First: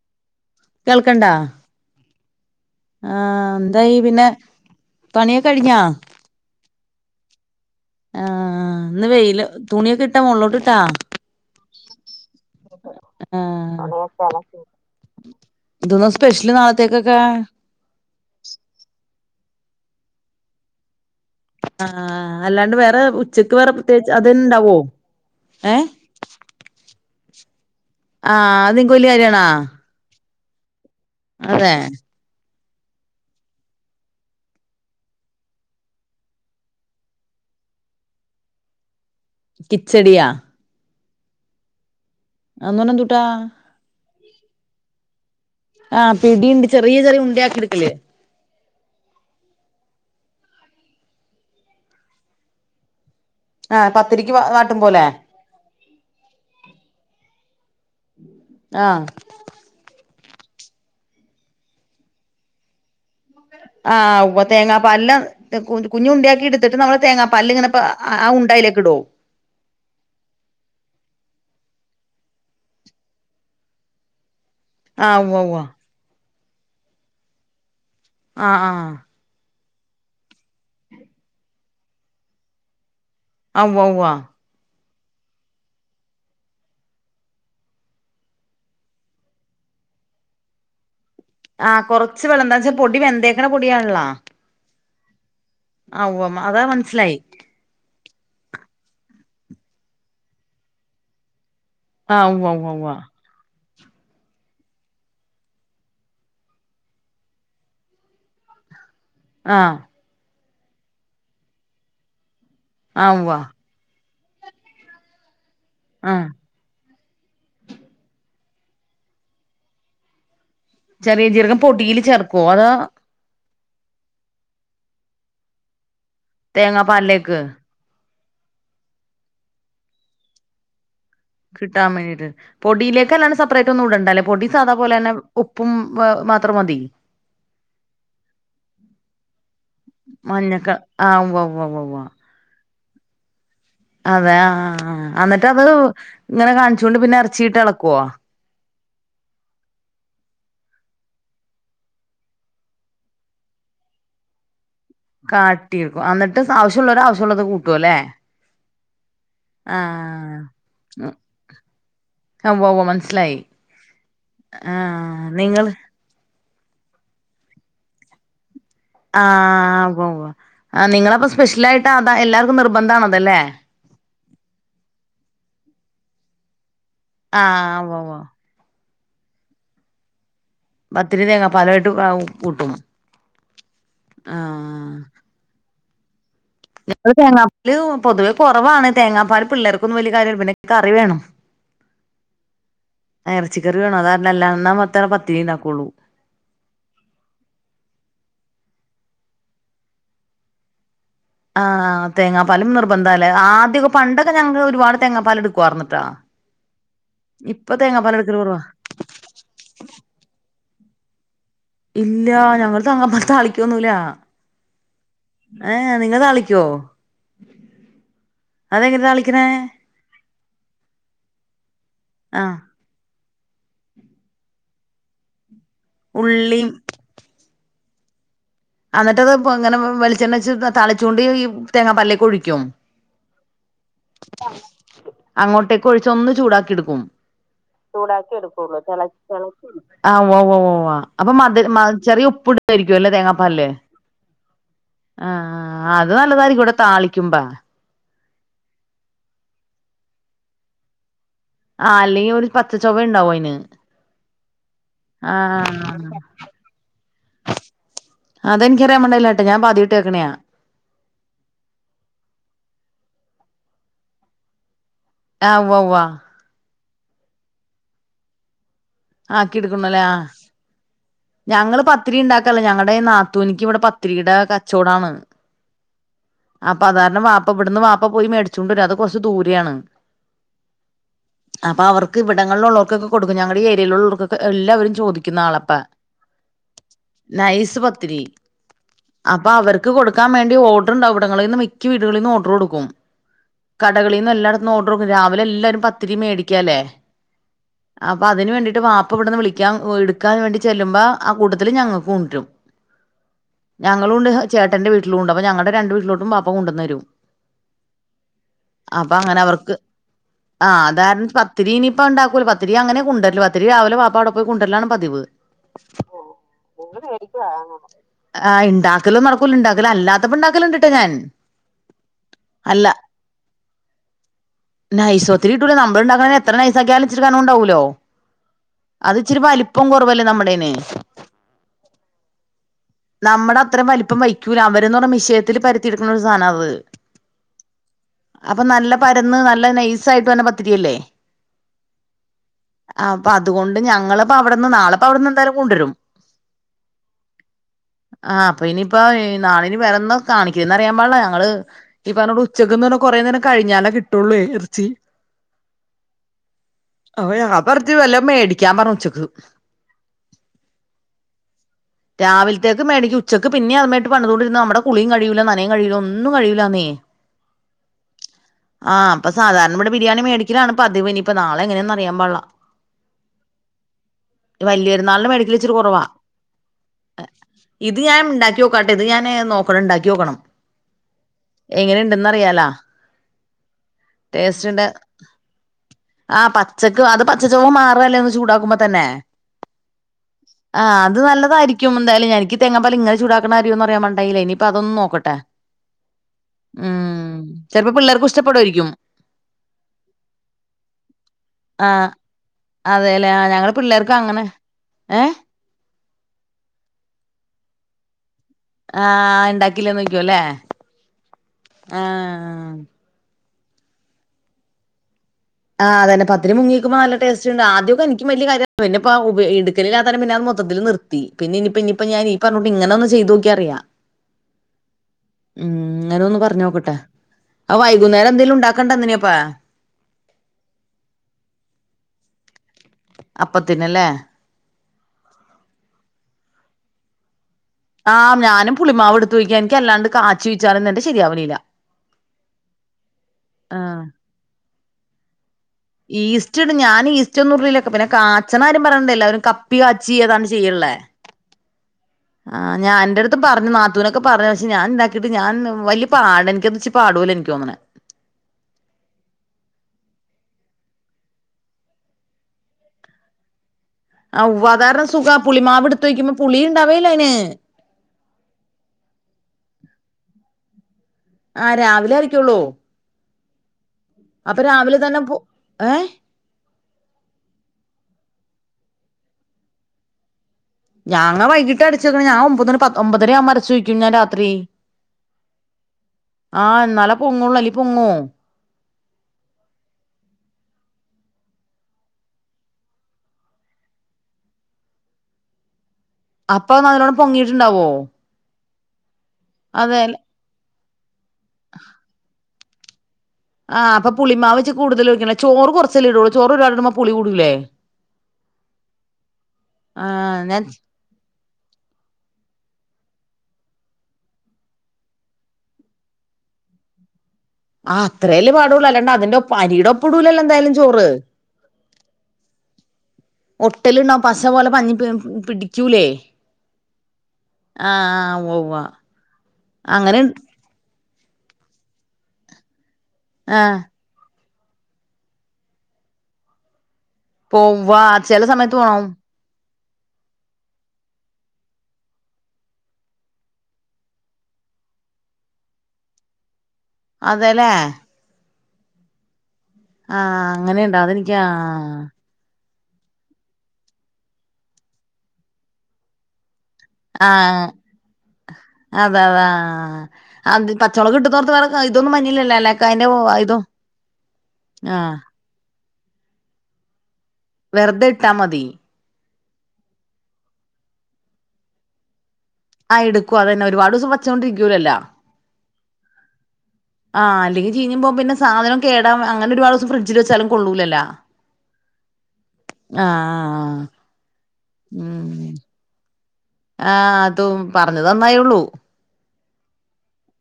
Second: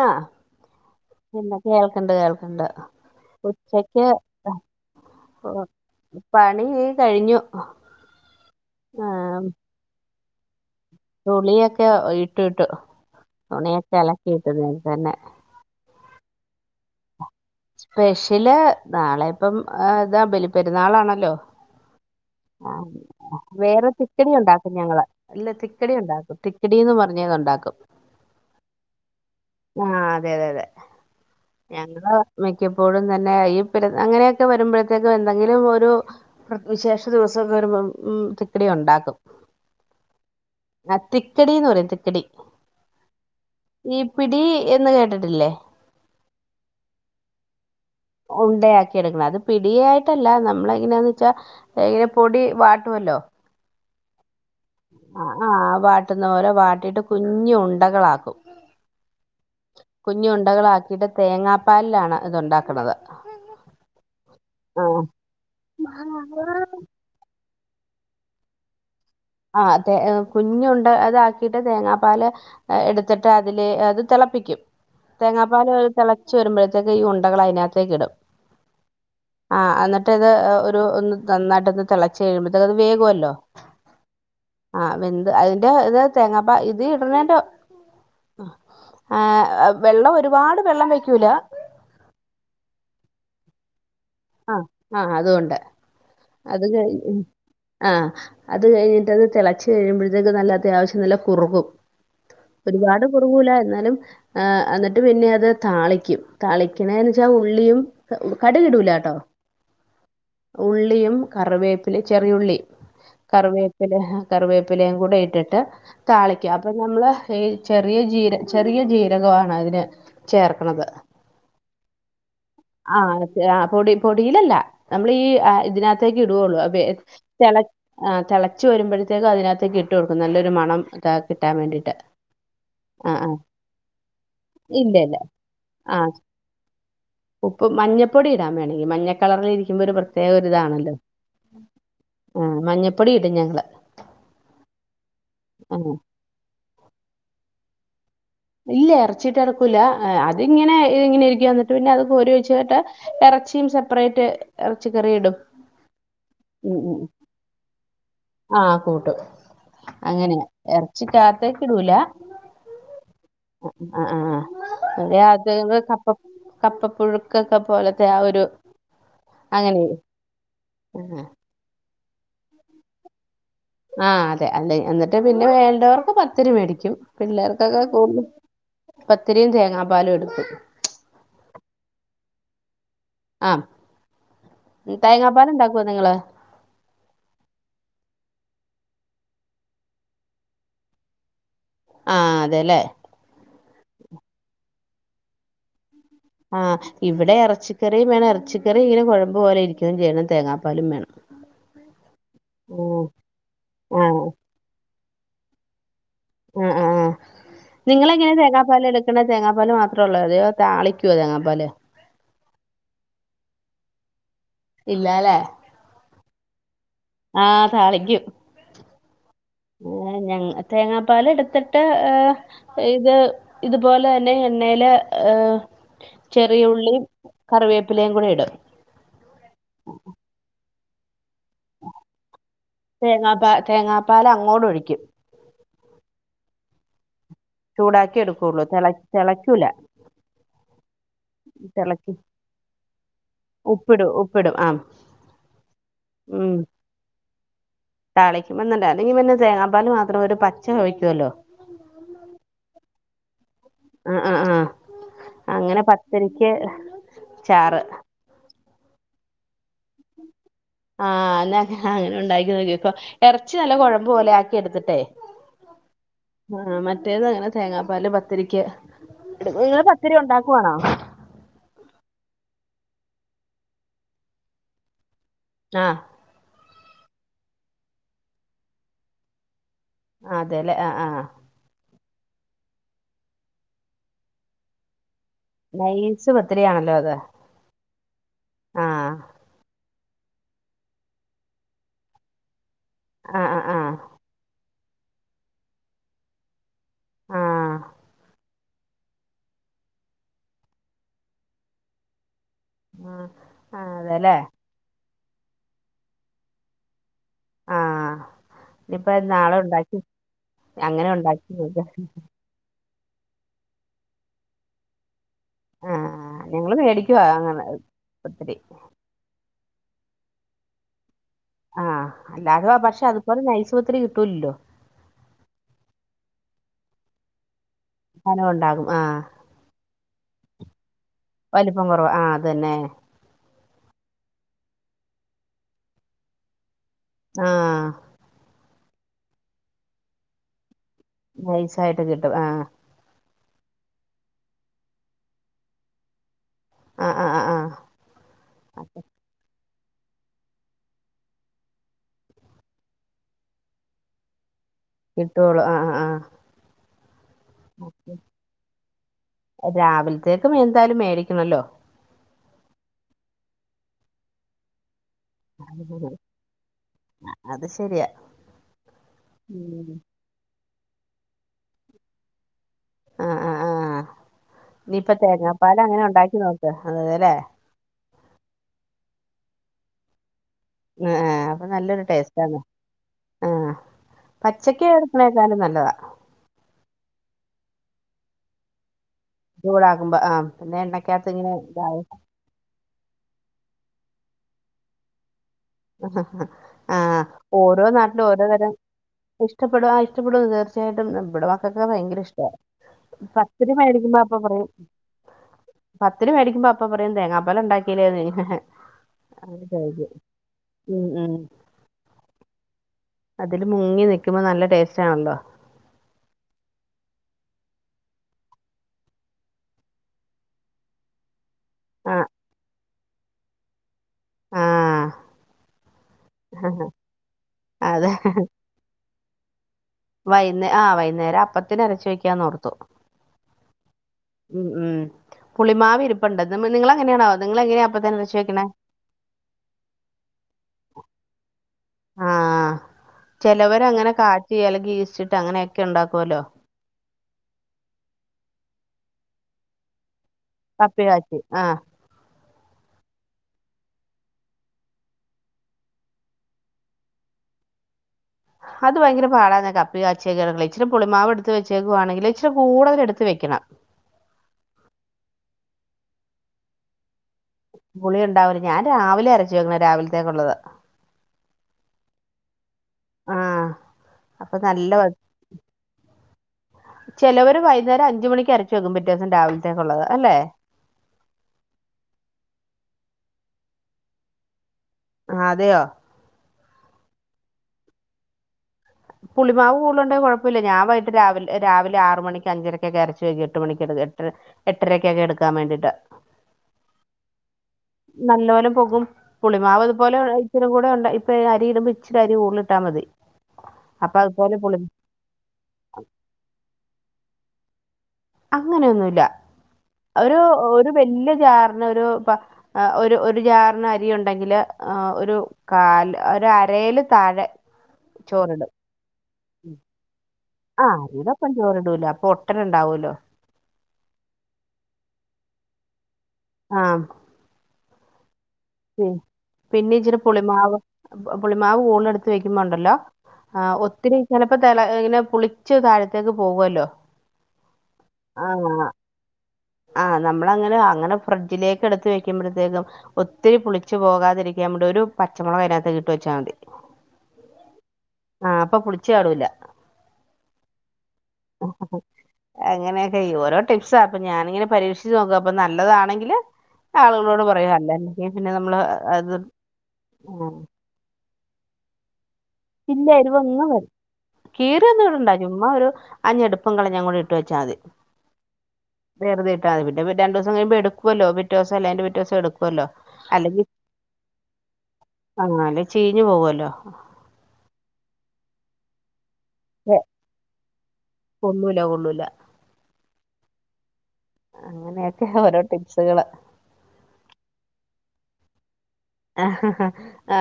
ആഹ് കേൾക്കണ്ടാ പി കേൾക്കണ്ട് കേൾക്കണ്ട് ആഹ് എന്തായി ഉച്ചക്ക് പിന്നെ പണിയൊക്കെ കഴീഞ്ഞോ പണി കഴിഞ്ഞു ആഹ് ഇന്ന് ആഹ് വെയില തുണിയൊക്കെ ഇട്ടാ മള്ളോട്ട് ഇട്ടാ തുണിയൊക്കെ ഇട്ടിട്ടു ആഹ് തുണിയൊക്കെ അലക്കിയിട്ട് നേരത്തെ തന്നെ ഇ ദൊന്നോ സ്പെഷല നാളത്തെേക്ക സ്പെഷ്യല് നാളെ ഇപ്പം ഇതാമ്പലി പെരുന്നാളാണല്ലോ ആഹ് ആ അല്ലാണ്ട് വേറെ ഉച്ചക്ക് വേറെ പ്രത്യേകിച്ച് തിക്കടിയ അതന്നെ ഉണ്ടാക്കും ഇണ്ടാവോ ഞങ്ങള് ഇല്ല ഏഹ് തിക്കടി ഉണ്ടാക്കും തിക്കടിയന്ന് പറഞ്ഞ അത്ണ്ടാക്കും ആഹ് അതെങ്ക വലിയ കാര്യണോ ആഹ് അതെ അതെ അതെ ഞങ്ങള് മിക്കപ്പോഴും തന്നെ ഈ അങ്ങനെയൊക്കെ വരുമ്പോഴത്തേക്കും എന്തെങ്കിലും ഒരു വിശേഷ ദിവസംക്കെ വരുമ്പോ ഇ തിക്കടി ഉണ്ടാക്കും കിച്ചടിയ ആഹ് തിക്കടീന്ന് പറയും തിക്കടി അങനെന്തൂട്ടാ ഈ പിടീ എന്ന് കേട്ടിട്ടില്ലേ ആഹ് പിടീണ്ട് ചെറിയ ചെറിയ ഉണ്ടയാക്കി എടുക്കിലേ ഉണ്ടയാക്കി എടുക്കണം അത് പിടിയായിട്ടല്ല നമ്മളെങ്ങനാന്ന് വെച്ചാൽ എങ്ങനെ പൊടി വാട്ടുവല്ലോ ആ പത്തിരിക്ക് വാ അ ആ വാട്ട്ന്ന പോല വാട്ടീട്ട് കുഞ്ഞു ഉണ്ടകളാക്കും ആഹ് കുഞ്ഞുണ്ടകളാക്കീട്ട് തേങ്ങാപ്പാലാണ് ഇതുണ്ടാക്കണത് ആഹ് ഉവ്വ ആ തേങ്ങാപാല്ലാണ് കുഞ്ഞുണ്ടയാക്കി എടുത്തിട്ട് നമ്മള് തങ്ങാ പാലിങ്ങനെ പ അ അ ഉണ്ട അയിലേക്കിടും ആ അതെ കുഞ്ഞുണ്ട അതാക്കീട്ട് തേങ്ങാപ്പാല് എടുത്തിട്ട് അതില് അത് തെളപ്പിക്കും ആഹ് ഉവ്വ ഉവ്വ തേങ്ങാപ്പാല് തെളച്ചു വെരുമ്പഴ്ത്തേക്ക് ഈ ഉണ്ടകള് അതിനാത്തേക്കിടും അ ആ ആഹ് എന്നിട്ട് ഇത് ഒരു ഒന്ന് നന്നായിട്ട് ഒന്ന് തെളച്ച കഴിയുമ്പഴ്ത്തേക്ക് അത് വേവൂല്ലോ ഔവോവ ആഹ് വെന്ത് അതിന്റെ ഇത് തേങ്ങാപ്പ ഇത് ഇടണേന്റ ആ വെള്ളം ഒരുപാട് വെള്ളം വെക്കൂല ആഹ് കൊറച്ച് വള്ളം എന്താന്ന് വെച്ചാ പൊടി വെന്തേക്കണ പൊടിയാണല്ല ആഹ് ആഹ് അതോണ്ട് അതാ അത് കഴിഞ്ഞ് മനസ്സിലായി ആ അത് കഴിഞ്ഞിട്ടന്ന് തെളച്ചു കഴിയുമ്പഴ്ത്തേക്ക് നല്ല അത്യാവശ്യം നല്ല കുറുകും ആഹ് ഉവ്വ ഉവ്വ ഉവ്വ ഒരുപാട് കുറുകൂല എന്നാലും ആ എന്നിട്ട് പിന്നെ അത് താളിക്കും താളിക്കണേന്ന് വെച്ചാ ഉള്ളിയും കടുകിടൂല ട്ടൊ ആഹ് ഉള്ളിയും കറുവേപ്പിലേം ചെറിയുള്ളി ആഹ് ഉവ്വ കറിവേപ്പ് കറിവേപ്പിലയും കൂടെ ഇട്ടിട്ട് ആഹ് താളി അപ്പൊ നമ്മള് ഈ ചെറിയ ജീര ചെറിയ ജീരകമാണ് അതിന് ചേർക്കണത് ചെറിയ ചീരകം പൊടിയിൽ ചേർക്കുവോ അതാ ആ ആ പൊടി പൊടിയിലല്ല നമ്മളീ ഈ ഇതിനാത്തേക്ക് ഇടൂള്ളൂ വെ തേങ്ങാപ്പാലിലേക്ക് തെള ആ തെളച്ചു വരുമ്പോഴ്ത്തേക്കും അതിനാത്തേക്ക് ഇട്ട് കൊടുക്കും നല്ലൊരു മണം ഇതാ കിട്ടാൻ കിട്ടാം വേണ്ടിയിട്ട് വേണ്ടീട്ട ആ ആ പൊടിയിലേക്കല്ലാണ്ട് സെപ്പറേറ്റ് ഒന്നും ഇടണ്ടാല്ലേ പൊടി സാതാ ഇല്ല പോലന്നെ ഇല്ല ഉപ്പും ആ മാ മാത്രം മതി ഉപ്പ് മഞ്ഞപ്പൊടി ഇടാൻ വേണങ്കി മഞ്ഞക്കളറിൽ ഇരിക്കുന്ന ഒരു മഞ്ഞക്ക പ്രത്യേകൊരിതാണല്ലോ ആഹ് ഉവ്വ ഉവ്വ ഉവ്വ ഉവ്വ ആഹ് മഞ്ഞപ്പൊടി ഇടും ഞങ്ങള് അതെ ആ എന്നിട്ട് അത് ഇങ്ങനെ കാണിച്ചോണ്ട് പിന്നെ എറച്ചിട്ട് ഇളക്കുവോ ഇല്ല എർച്ചിട്ട് എളക്കൂല്ല അതിങ്ങനെ ഇങ്ങനെ ഇരിക്കാ എന്നിട്ട് പിന്നെ അത് കോരി ഒഴിച്ചാ കേട്ട എർച്ചിയും സെപ്പറേറ്റ് എറച്ചി കറീം കാട്ടി വെക്കും എന്നിട്ട് ആവശ്യാള്ളോര് ആവശ്യാള്ളത് കൂട്ടുവല്ലേ ആഹ് കൂട്ടും ആഹ് അങ്ങനെയാ എറച്ചിക്കാത്തേക്കിടൂല ആഹ് ഉവ്വ ഉവ്വ മനസ്സിലായി ആഹ് ആഹ് ആഹ് ആഹ് നിങ്ങള് ഇതിനാത്തീന്ന് കപ്പ് പ്പ് കപ്പ പുഴുക്കൊക്കെ പോലത്തെ ആ ഒര് ആഹ് ഉവ്വ ഉവ്വ ആഹ് നിങ്ങളപ്പം സ്പെഷ്യലായിട്ട് അതാ എല്ലാർക്കും നിർബന്ധാണ് അതല്ലെ ആഹ് അതെ അല്ലെ എന്നിട്ട് പിന്നെ വേണ്ടവർക്ക് പത്തിരി മേടിക്കും ആഹ് പിള്ളേർക്കൊക്കെ ഉവ്വ് ഉവ്വ് കൂടുലും പത്തിരിയും തേങ്ങാ പാലും എടുക്കും പത്തിരി തേങ്ങാ പാലുമായിട്ട് കൂട്ടും. ആഹ് ആഹ് തേങ്ങാപ്പാല് ഉണ്ടാ നിങ്ങള് ഞങ്ങള് തേങ്ങാപ്പാല് പൊതുവേ കുറവാണ് തേങ്ങാപ്പാല് പിള്ളേർക്കൊന്നും വലിയ കാര്യമില്ല പിന്നെ കറി വേണം. ആഹ് അതേല്ലേ ഇറച്ചിക്കറി വേണം അത് കാരണം എല്ലാം പത്തിരി ഉണ്ടാക്കുള്ളൂ. ആഹ് ഇവിടെ ഇറച്ചിക്കറിയും വേണം ഇറച്ചിക്കറി ഇങ്ങനെ കുഴമ്പ് പോലെ ഇരിക്കയും ചെയ്യണം തേങ്ങാപ്പാലും വേണം. ആഹ് തേങ്ങാപ്പാലും ഉം നിർബന്ധാല്ലേ ആദ്യൊക്കെ ആഹ് പണ്ടൊക്കെ ഞങ്ങക്ക് ഒരുപാട് തേങ്ങാപ്പാല് എടുക്കുവാർന്നിട്ടാ. ആഹ് ആഹ് ഇപ്പൊ നിങ്ങള് തേങ്ങാപ്പാല് എങ്ങനെ എടുക്കല് കുറവാ തേങ്ങാപ്പാല് എടു ക തേങ്ങാപ്പാല് മാത്രമുള്ളോ അതോ താളിക്കുവോ തേങ്ങാപ്പാല്. ഇല്ല ഞങ്ങള് തേങ്ങാപ്പാല് താളിക്കൊന്നും ഇല്ല. ഇല്ലാല്ലേ ഏഹ് നിങ്ങള് താളി ളിക്കുവോ ആഹ് താളിക്കും അതെങ്ങനെയാ താളിക്കണെ. ഏഹ് ഞങ്ങള് തേങ്ങാപ്പാല് എടുത്തിട്ട് ഏഹ്. ആഹ് ഇത് ഇതുപോലെ തന്നെ എണ്ണയില് ഏഹ് ചെറിയ ഉള്ളിയും ഉള്ളി. കറിവേപ്പിലയും കൂടെ ഇടും. എന്നിട്ടത് ഇപ്പം ഇങ്ങനെ വെളിച്ചെണ്ണ വെച്ച് താളിച്ചൂണ്ടി ഈ. തേങ്ങാപ്പാലിലേക്ക് ഒഴിക്കും. തേങ്ങാപ്പാ തേങ്ങാപ്പാൽ അങ്ങോട്ട് ഒഴിക്കും അങ്ങോട്ടേക്ക് ഒഴിച്ച് ഒന്ന് ചൂടാക്കി എടുക്കും ചൂടാക്കി എടുക്കുള്ളൂ. ആഹ് ഉവ്വ ഉവ്വ ഉവ്വ അപ്പൊ മതി തിളക്കി ചെറിയ ഉപ്പിടായിരിക്കും. അല്ലേ തേങ്ങാ ഉപ്പിടും ഉപ്പിടും ആ ആഹ് അത് നല്ലതായിരിക്കും കൂടെ താളിക്കുമ്പം. താളിക്കുമ്പോ എന്നണ്ട് അല്ലെങ്കിൽ പിന്നെ തേങ്ങാപ്പാൽ മാത്രം ഒരു പച്ച ചുവക്കുവല്ലോ. ആഹ് അല്ലെങ്കിൽ ഒരു പച്ച ചൊവ ഉണ്ടാവും അതിന്. ആഹ് ആഹ് ആഹ് അങ്ങനെ പത്തിരിക്ക് ചാറ്. അതെനിക്കറിയാൻ വേണ്ടില്ലാട്ടാ ഞാനിപ്പം ആദ്യമായിട്ട് കേക്കണെയാ. ആഹ് ഇന്ന് അങ്ങനെ ഉണ്ടാക്കി നോക്കിയപ്പം ഇറച്ചി നല്ല കുഴമ്പ് പോലെ ആക്കി എടുത്തിട്ടേ. ആഹ് ഉവ്വ ഉവ്വ ആഹ് മറ്റേത് അങ്ങനെ തേങ്ങാപ്പാല് പത്തരിക്ക് ആക്കി നിങ്ങള് എടുക്കണല്ലേ പത്തരി ആഹ് ഉണ്ടാക്കുവാണോ. ഞങ്ങള് പത്തിരി ഉണ്ടാക്കല്ല. ഞങ്ങളുടെ നാത്തൂനിക്ക് ഇവിടെ പത്തിരിയുടെ കച്ചവടാണ്. ആഹ് അപ്പൊ അത് കാരണം വാപ്പ ഇവിടന്ന് വാപ്പ പോയി മേടിച്ചു കൊണ്ട് വരും അത് കുറച്ച് ദൂരയാണ്. അതേല്ലേ ആഹ് ആഹ്. അപ്പൊ അവർക്ക് ഇവിടങ്ങളിലുള്ളവർക്കൊക്കെ കൊടുക്കും ഞങ്ങളുടെ ഈ ഏരിയായിലുള്ളവർക്കൊക്കെ എല്ലാവരും ചോദി നാളെപ്പം നൈസ് പത്തിരിയാണല്ലോ അത് നൈസ് പത്തിരി. ആ അപ്പൊ അവർക്ക് കൊടുക്കാൻ വേണ്ടി ഓഡറുണ്ടാവും. ഇവിടങ്ങളിൽ നിന്ന് മിക്ക വീടുകളിൽ നിന്ന് ഓർഡർ കൊടുക്കും. ആ ആ ആ കടകളീന്ന് എല്ലായിടത്തും ഓർഡറ് കൊടുക്കും. രാവിലെ എല്ലാരും പത്തിരി മേടിക്കല്ലേ. ആ അപ്പൊ അതിന് വേണ്ടി വാപ്പ ഇവിടുന്ന് വിളിക്കാൻ എടുക്കാൻ വേണ്ടി ചെല്ലുമ്പം. ആ കൂട്ടത്തില് ഞങ്ങൾക്ക് കൊണ്ട് വരും. ആ ഞങ്ങളും ഉ ണ്ട് അതെല്ലേ ചേട്ടന്റെ വീട്ടിലും ഉണ്ട്. അപ്പൊ ഞങ്ങളുടെ രണ്ട് വീട്ടിലോട്ടും. വാപ്പ കൊണ്ടന്ന് തരും. ആ [inaudible] അപ്പ ഇനിയിപ്പ അങ്ങനെ നാളെ അവർക്ക് ഉണ്ടാക്കി ആ അങ്ങനെ താരണം ഉണ്ടാക്കി നോക്ക് പത്തിരിനിയിപ്പണ്ടാക്കൂല. പ ത്തിരി അങ്ങനെ കുണ്ടര്ല്. പത്തിരി രാവിലെ പാപ്പ അവ്ടെ പോയി കൊണ്ടരലാണ് പതിവ്. ആ ഞങ്ങള് മേടിക്കുവാ അങ്ങനെ [unintelligible] ആ പത്തിരി ഇണ്ടാ ക്കലും നടക്കൂലുണ്ടാക്കല. അല്ലാത്തപ്പോണ്ടാക്കല്ണ്ട് ട്ടോ ഞാൻ. ആ അല്ലാതെ അല്ല പക്ഷെ അതുപോലെ നൈസ്പത്തിരികിട്ടൂലല്ലോ. നൈസ്ത്തിരി ട്ടൂല്ല നമ്മളണ്ടാക്ക്ണ എത്ര നൈസാക്കിയാലും. ഇിചിരിക്കാനണ്ടാവോലോ? കനംഉണ്ടാകും. അത് ച്ചിരി വലിപ്പം കൊറവല്ലേ നമ്മടേനെ. വലിപ്പം കൊറവ് ആ അതന്നെ. നമ്മടെ അത്രയും വലിപ്പം വയ്ക്കൂല അവരന്ന് പറഞ്ഞാ മിഷിയത്തിൽ പരത്തിെയെടുക്ക്ണ ഒരു സാധനാ അത് ആഹ് അപ്പൊ നല്ല പരന്ന് നല്ല നൈസായിട്ട് വരുന്ന പത്തിരില്ലേ നൈസായിട്ട് കിട്ടും ആഹ് അപ്പ അതുകൊണ്ട് ഞങ്ങള്പ്പ അവ്ടെന്ന് നാളെപ്പൊ അവ്ട്ന്ന് എന്തായാലും കൊണ്ടരും അഹ് അഹ് ആ അപ്പൊ ഇനിപ്പോ ഏ നാളിനി വേറൊന്ന് കാണിക്കന്ന് അറിയാൻ പാടിയില്ല ഞങ്ങള്- ഈ പറഞ്ഞപോലെ ഉച്ചക്ക്ന്ന് പറഞ്ഞാ കൊറേ നേരം കഴിഞ്ഞാലേ കിട്ടവോളല്ലേ എറച്ചി കിട്ടൊള്ളൂ ആഹ് ആഹ് ഞാൻ പറഞ്ഞു വല്ലോം മേടിക്കാൻ പറഞ്ഞു ഉച്ചക്ക് രാവിലത്തേക്കും എന്തായാലും മേടിക്കണല്ലോ രാവില്ത്തേക്ക് മേടിക്ക് ഉച്ചക്ക് പിന്നേം അതുമേട്ട് പടിന്നോണ്ടിരുന്ന നമ്മടെ- കുളിം കഴൂല നനയും കഴിലാ ഒന്നും കഴൂലാന്നേ അത് ശരിയാ ആ അപ്പൊ സാധാരണ ഉം ഇവിടെ ബിരിയാണി മേടിക്കലാണ് പതിവ് ഇനി ഇപ്പൊ നാളെ എങ്ങനെയാന്ന് അറിയാൻ പാടില്ലാ അഹ് അഹ് ആഹ് വലിയ ഇനീപ്പൊ പെരുന്നാളിന് തേങ്ങാ മേടിക്കല് ഇച്ചിരി കുറവാ പാലങ്ങനെ ഇണ്ടാക്കി നോക്കുവാണേ അതേയില്ലേ ഇത് ഞാൻ ഇണ്ടാക്കി നോക്കണ്ട് ഇത് ഞാന് നോക്കണം ഇണ്ടാക്കി നോക്കണം എ ഏ അപ്പൊ എങ്ങനെ നല്ലൊരു ഉണ്ടെന്ന് ടേസ്റ്റ് ആണ് അറിയാലാ ഏ അ പച്ചക്ക് അരക്ക്ണേക്കാലും നല്ലതാ ആ പച്ചക്ക് അത് പച്ചചൊവ മാറല്ലേ ഒന്ന് ചൂടാക്കുമ്പോ തന്നെ ചൂടാക്കുമ്പോ ആ പിന്നെ ആഹ് അത് എണ്ണക്കകത്ത് ഇങ്ങനെ നല്ലതായിരിക്കും ഇതായി. എന്തായാലും എനിക്കി - തേങ്ങാപാല് ഇങ്ങെന ചൂടാക്കണ കാര്യംഒന്നും അരിയാൻ പാടില്ല ഇനിപ്പോ അതൊന്ന് നോക്കട്ടെ ആ ഉം ഓരോ ചെലപ്പോ നാട്ടിലും പിള്ളേർക്കും ഓരോ തരം- ഇഷ്ടപ്പെടുവായിരിക്കും ഇഷ്ടപ്പെടോ ആ ഇഷ്ടപ്പെടുംഅത് തീർച്ചയായിട്ടും ഇവിടെ മക്കക്കാ ആഹ് ഭയങ്കരിഷ്ടാ അതെല്ലേ ആഹ് ഞങ്ങള് പത്തിരി പിള്ളേർക്ക് മേടിക്കുമ്പോ അപ്പൊ അങ്ങനെ പറയും- ഏഹ് പത്തിരിമേടിക്കുമ്പോ അപ്പൻ പറയും തേങ്ങാപ്പല് ഇണ്ടാക്കീല്ലേ ആഹ് ഇണ്ടാക്കില്ലേന്ന് ചോദിക്കുംയില്ലേ [unintelligible] ആഹ് അതില് മുങ്ങി നിക്കുമ്പോ നല്ല ടേസ്റ്റാണല്ലോ ആ തന്നെ പത്തിരി മുങ്ങി നിക്കുമ്പോ നല്ല ടേസ്റ്റ്ണ്ട് ആദ്യക്കെ എനിക് വലിയ കാര്യയായിരുന്നു പിന്നെപ്പൊ എടുക്കലിലാതെ പിന്നെ മൊത്തിത്തില് നിർത്തി പിന്നെ ഇനിയിപ്പ ഇനിയിപ്പ ആ ഞാൻ ഈ പറഞ്ഞ കൂട്ട് ഇങ്ങനൊന്ന് ചെയ്ത് നോക്കിയാൽ അറിയാം ആ അന്നേരം ഒന്ന് പറഞ് നോക്കട്ടെ ആ അത് വൈകുന്നേരം എന്തേങ്കിലും ഉണ്ടാക്ക്- കണ്ടന്നനിയപ്പാ വൈകുന്നേരം ആ വൈകുന്നേരം അപ്പത്തിന് അരച്ച് വെക്കാമെന്ന് ഓർത്തു അപ്പത്തിന്നില്ലേ ഉം പുളിമാവ് ഇരിപ്പോണ്ട് നിങ്ങളെങ്ങനെണാവോ നിങ്ങള് എങ്ങനെ അപ്പ - ആഹ് ഞാനും പുളിമാവ് എടുത്തു വയ്ക്കും എ നിക്ക് അല്ലാണ്ട് കാച്ചി വച്ചാലും എന്റെ ശരിയാവ്നില്ല ആഹ് ചെലവര് ഇങ്ങനെ കാച്ചി അല്ലെങ്കി ഈസ്റ്റ് ഇട്ട് അങ്ങനെയൊക്കെ ഇണ്ടാക്കൊല്ലോ ഈസ്റ്റ് ഞാൻ ഈസ്റ്റ് ഒന്നും ഇടൂല പിന്നെ കാച്ചണ കാര്യം പറയണല്ലൊ എല്ലാരും കപ്പി കാച്ചിഏതാണ്ട് ചെയ്യ്ണില്ലേ ആഹ് ആഹ് എന്റെ അടുത്തും പറഞ്ഞു നാത്തൂനൊക്കെ പറഞ്ഞു പക്ഷെ ഞാൻ ഇണ്ടാക്കിട്ട് ഞാൻ വല്ലിയ പാട് എനിക്ക്ത് ഇച്ചി പാട് പോലെയാ നിക്ക് തോന്നണെ അത് ഭയങ്കര പാടന്നെ കപ്പികാച്ചല് ഇച്ചരി പുളിമാവ് എടുത്തു വെച്ചേക്കുവാണെങ്കിൽ ഇച്ചരി കൂടുതല് എടുത്ത് വെക്കണം ആ ഉവ്വാ അത് കാരണം സുഖാ പുളി മാവ് എടുത്തു വയ്ക്കുമ്പോൾ പുളി ഇണ്ടാവേല്ലോ അയിന് പുളി ഉണ്ടാവില്ല ഞാൻ രാവിലെ അരച്ചു വെക്കണെ രാവിലത്തേക്കുള്ളത് ആഹ് രാവിലെ അരക്കുള്ളൂ ആഹ് അപ്പൊ നല്ല രാവിലെ തന്നെ പു ഏഹ് [unintelligible] ചെലവര് വൈുന്നേരം അഞ്ച് മണിക്ക് അരച്ച് വെക്കും പിറ്റേന്ന് രാവിലത്തേക്കുള്ളത് അല്ലെ ഞങ്ങള് വൈകിട്ട് അരച്ച് ഞാൻ ഒമ്പത് ഒമ്പതരയാകൻ അരച്ച് വെക്കും ഞാൻ രാത്രി ആഹ് അതെയോ ആഹ് എന്നാലെ പൊങ്ങൂള്ളല്ലോ അലി പൊങ്ങുവോ പുളിമാവ് കൂടുലുന്നുണ്ട കൊഴപ്പമില്ല ഞാൻ വൈകിട്ട് രാവില രാവിലെ ആറ് മണി അഞ്ചരക്കൊക്കെ അയരച്ച് വെച്ചിട്ട് എട്ട് മണിക്ക എ എട്ട- എട്ടരയ്ക്കൊക്കെ എടുക്കാൻ വേണ്ടീട്ട് അപ്പൊ നല്ലോണം പൊങ്ങിയിട്ടുണ്ടാവോ നല്ല പോലെ പെകും പുളിമാവ് അതേലെ ഇതുപോലെ ഇച്ചിരിം കൂടെ ഉണ്ട ഇപേ അരിയിടുബം ഇച്ചിരി അരി കൂടുതൽ ഇട്ടാൽ മതി ആഹ് അപ്പ അപ്പൊ പുളിമാവ് അതുപോലെ വെച്ച് പുളി കൂടുതൽ വെക്ക ചോറ് കുറച്ചല്ല ഇടള്ളൂ ചേറ് ഒരു പാട് ഇട്ടുബോ പുളി കൂടൂലേ അങ്ങനെയൊന്നുമല്ല ഒരു ആഹ് ഞാൻ ഒരു വലിയ ജാറിനെ ഒരു പ ആ ഒരു ഒരു ജാറിന് അരി ഉണ്ടെങ്കില് ആ ഒരു കാല് ഒരു അരയില് താഴെ ആ അത്രേൽ ചോറിടും പാടു വെള്ള അല്ലാണ്ട് അതിന്റെ ഒപ്പ അരിയുടെ ഒപ്പം ഇടൂലല്ലോ എന്തായാലും ആ ചോറ് അരിയുടെ ഒപ്പം ചോറിടൂല അപ്പൊ ഒട്ടനുണ്ടാവുമല്ലോ ഒട്ടല് ഉണ്ടാവും പസ പോലെ പഞ്ഞി പിടിക്കൂലേ ആഹ് ആഹ് ആഹ് ഉവ്വ ഉവ്വ പിന്നെ ഇച്ചിരി അങ്ങനെ പുളിമാവ് പുളിമാവ് പൂണ് എടുത്ത് വെക്കുമ്പോ ഉണ്ടല്ലോ ആ ആഹ് ഒത്തിരി ചിലപ്പോ തല ഇങ്ങനെ പുളിച്ച് താഴത്തേക്ക് പോകുവല്ലോ പോവ്വാ ചില സമയത്ത് ആഹ് പോണം ആഹ് നമ്മള് അങ്ങനെ അങ്ങനെ ഫ്രിഡ്ജിലേക്ക് എടുത്ത് വെക്കുമ്പോഴത്തേക്കും ഒത്തിരി പുളിച്ച് പോകാതിരിക്കാൻ നടെ ഒരു പച്ചമുളക് അതിനകത്ത് ഇട്ട് വെച്ചാൽ മതി അതെല്ലേ ആഹ് അപ്പൊ പുളിച്ചാടൂല ആഹ് അങ്ങനെ ഉണ്ടാവ അതെനിക്ക ആഹ് അങ്ങനെയൊക്കെ ഓരോ ടിപ്സാ അപ്പൊ ഞാനിങ്ങനെ പരീക്ഷിച്ച് നോക്കു അപ്പൊ നല്ലതാണെങ്കില് ആളുകളോട് ആഹ് പറയും അല്ല പിന്നെ നമ്മള് അത് ആഹ് ചൊള കിട്ടുന്നോർ വേ ഇതന്നും വന്നില്ലല്ല അല്ലേ ഇല്ലാ എരിവെനുംവരില്ല കീറി ഒന്നും ആഹ് ഇടെണ്ടാ ചുമ്മ ഒരു ആ ഞെടുപ്പും കളഞ് കൂടി ഇട്ട് വെച്ചാൽ മതി വെറുതെ ഇട്ടാ മതി വെറുതെ ഇട്ട മതി പിന്നെ രണ്ട് ദിവം കഴുമ്പോ എടുക്കുവല്ലോ പിറ്റേ ദിവസം. അല്ല അയിന്റെ. പിറ്റേ. ദിവസം എടു ആഹ് എടുക്കും അതെന്നെ ഒരുപാട് ദിവസം വച്ചൊണ്ടിരിക്കുവൂലല്ലോ ആഹ് അല്ലേ ചീഞ്ഞു പോവല്ലോ ആ അല്ലെങ്കിൽ ചീഞ് പേമ്പോ പിന്നെ സാധനം കേടാക്കും അങ്ങന ഒരുപാട് ദിവസം ഫ്രഡ്ജിൽ വച്ചാല് കൊള്ളു ലല്ലോ കൊള്ളൂല കൊള്ളൂല ആഹ് ആഹ് ആഹ് അങ്ങനെയൊക്കെ ഓരോ ടിപ്സുകള് ആഹ് അതും പറഞ്ഞത് നന്നായെള്ളൂ ആ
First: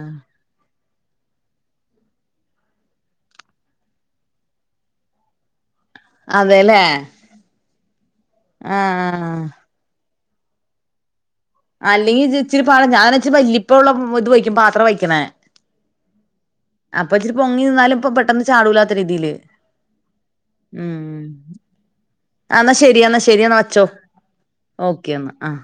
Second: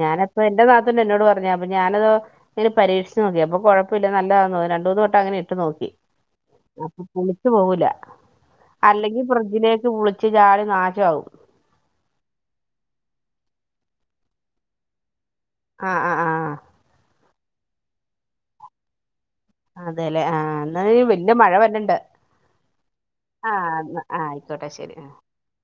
ഞാന് അപ്പം എന്റെ നാത്തൂൻ എന്നോട് പറഞ്ഞു അപ്പൊ ഞാന് അതോ ഇങ്ങെനെ പരീക്ഷിച്ചു നോക്കി അപ്പം കൊഴപ്പില്ല നല്ലതാ തോനി രണ്ട മൂന്ന് വട്ടം അങ്ങനെ ഇട്ട് നോക്കി അതെല്ലേ അപ്പം പുളിച്ചു പോവുല അല്ലെങ്കിൽ ആഹ് ഫ്രിഡ്ജിലേക്ക് പുളി ച്ച് ചാടി നാശമാവും അല്ലെങ്കിൽ ഇച്ചിരി ഞാൻ വല്പ്പ ഉള്ള പത്രം ഇത് വയ്ക്കും പാത്രം വയ്ക്കണേ ആഹ് ആഹ് ആഹ് ആഹ് അപ്പൊ ഇിചിരി പൊങ്ങി നിന്നാലും ഇപ്പൊ പെട്ടെന്ന് ചാടൂല്ലാത്ത രീതിയില് അതെല്ലെ ആഹ് ആഹ് എന്ന ഉം വല്യ മഴ വരുന്നുണ്ട് എന്നാ ശരി എന്നാ ശരി എന്നാ വെച്ചോ ആയിക്കോട്ടെ ശരി ഓക്കെ എന്നാ ആഹ്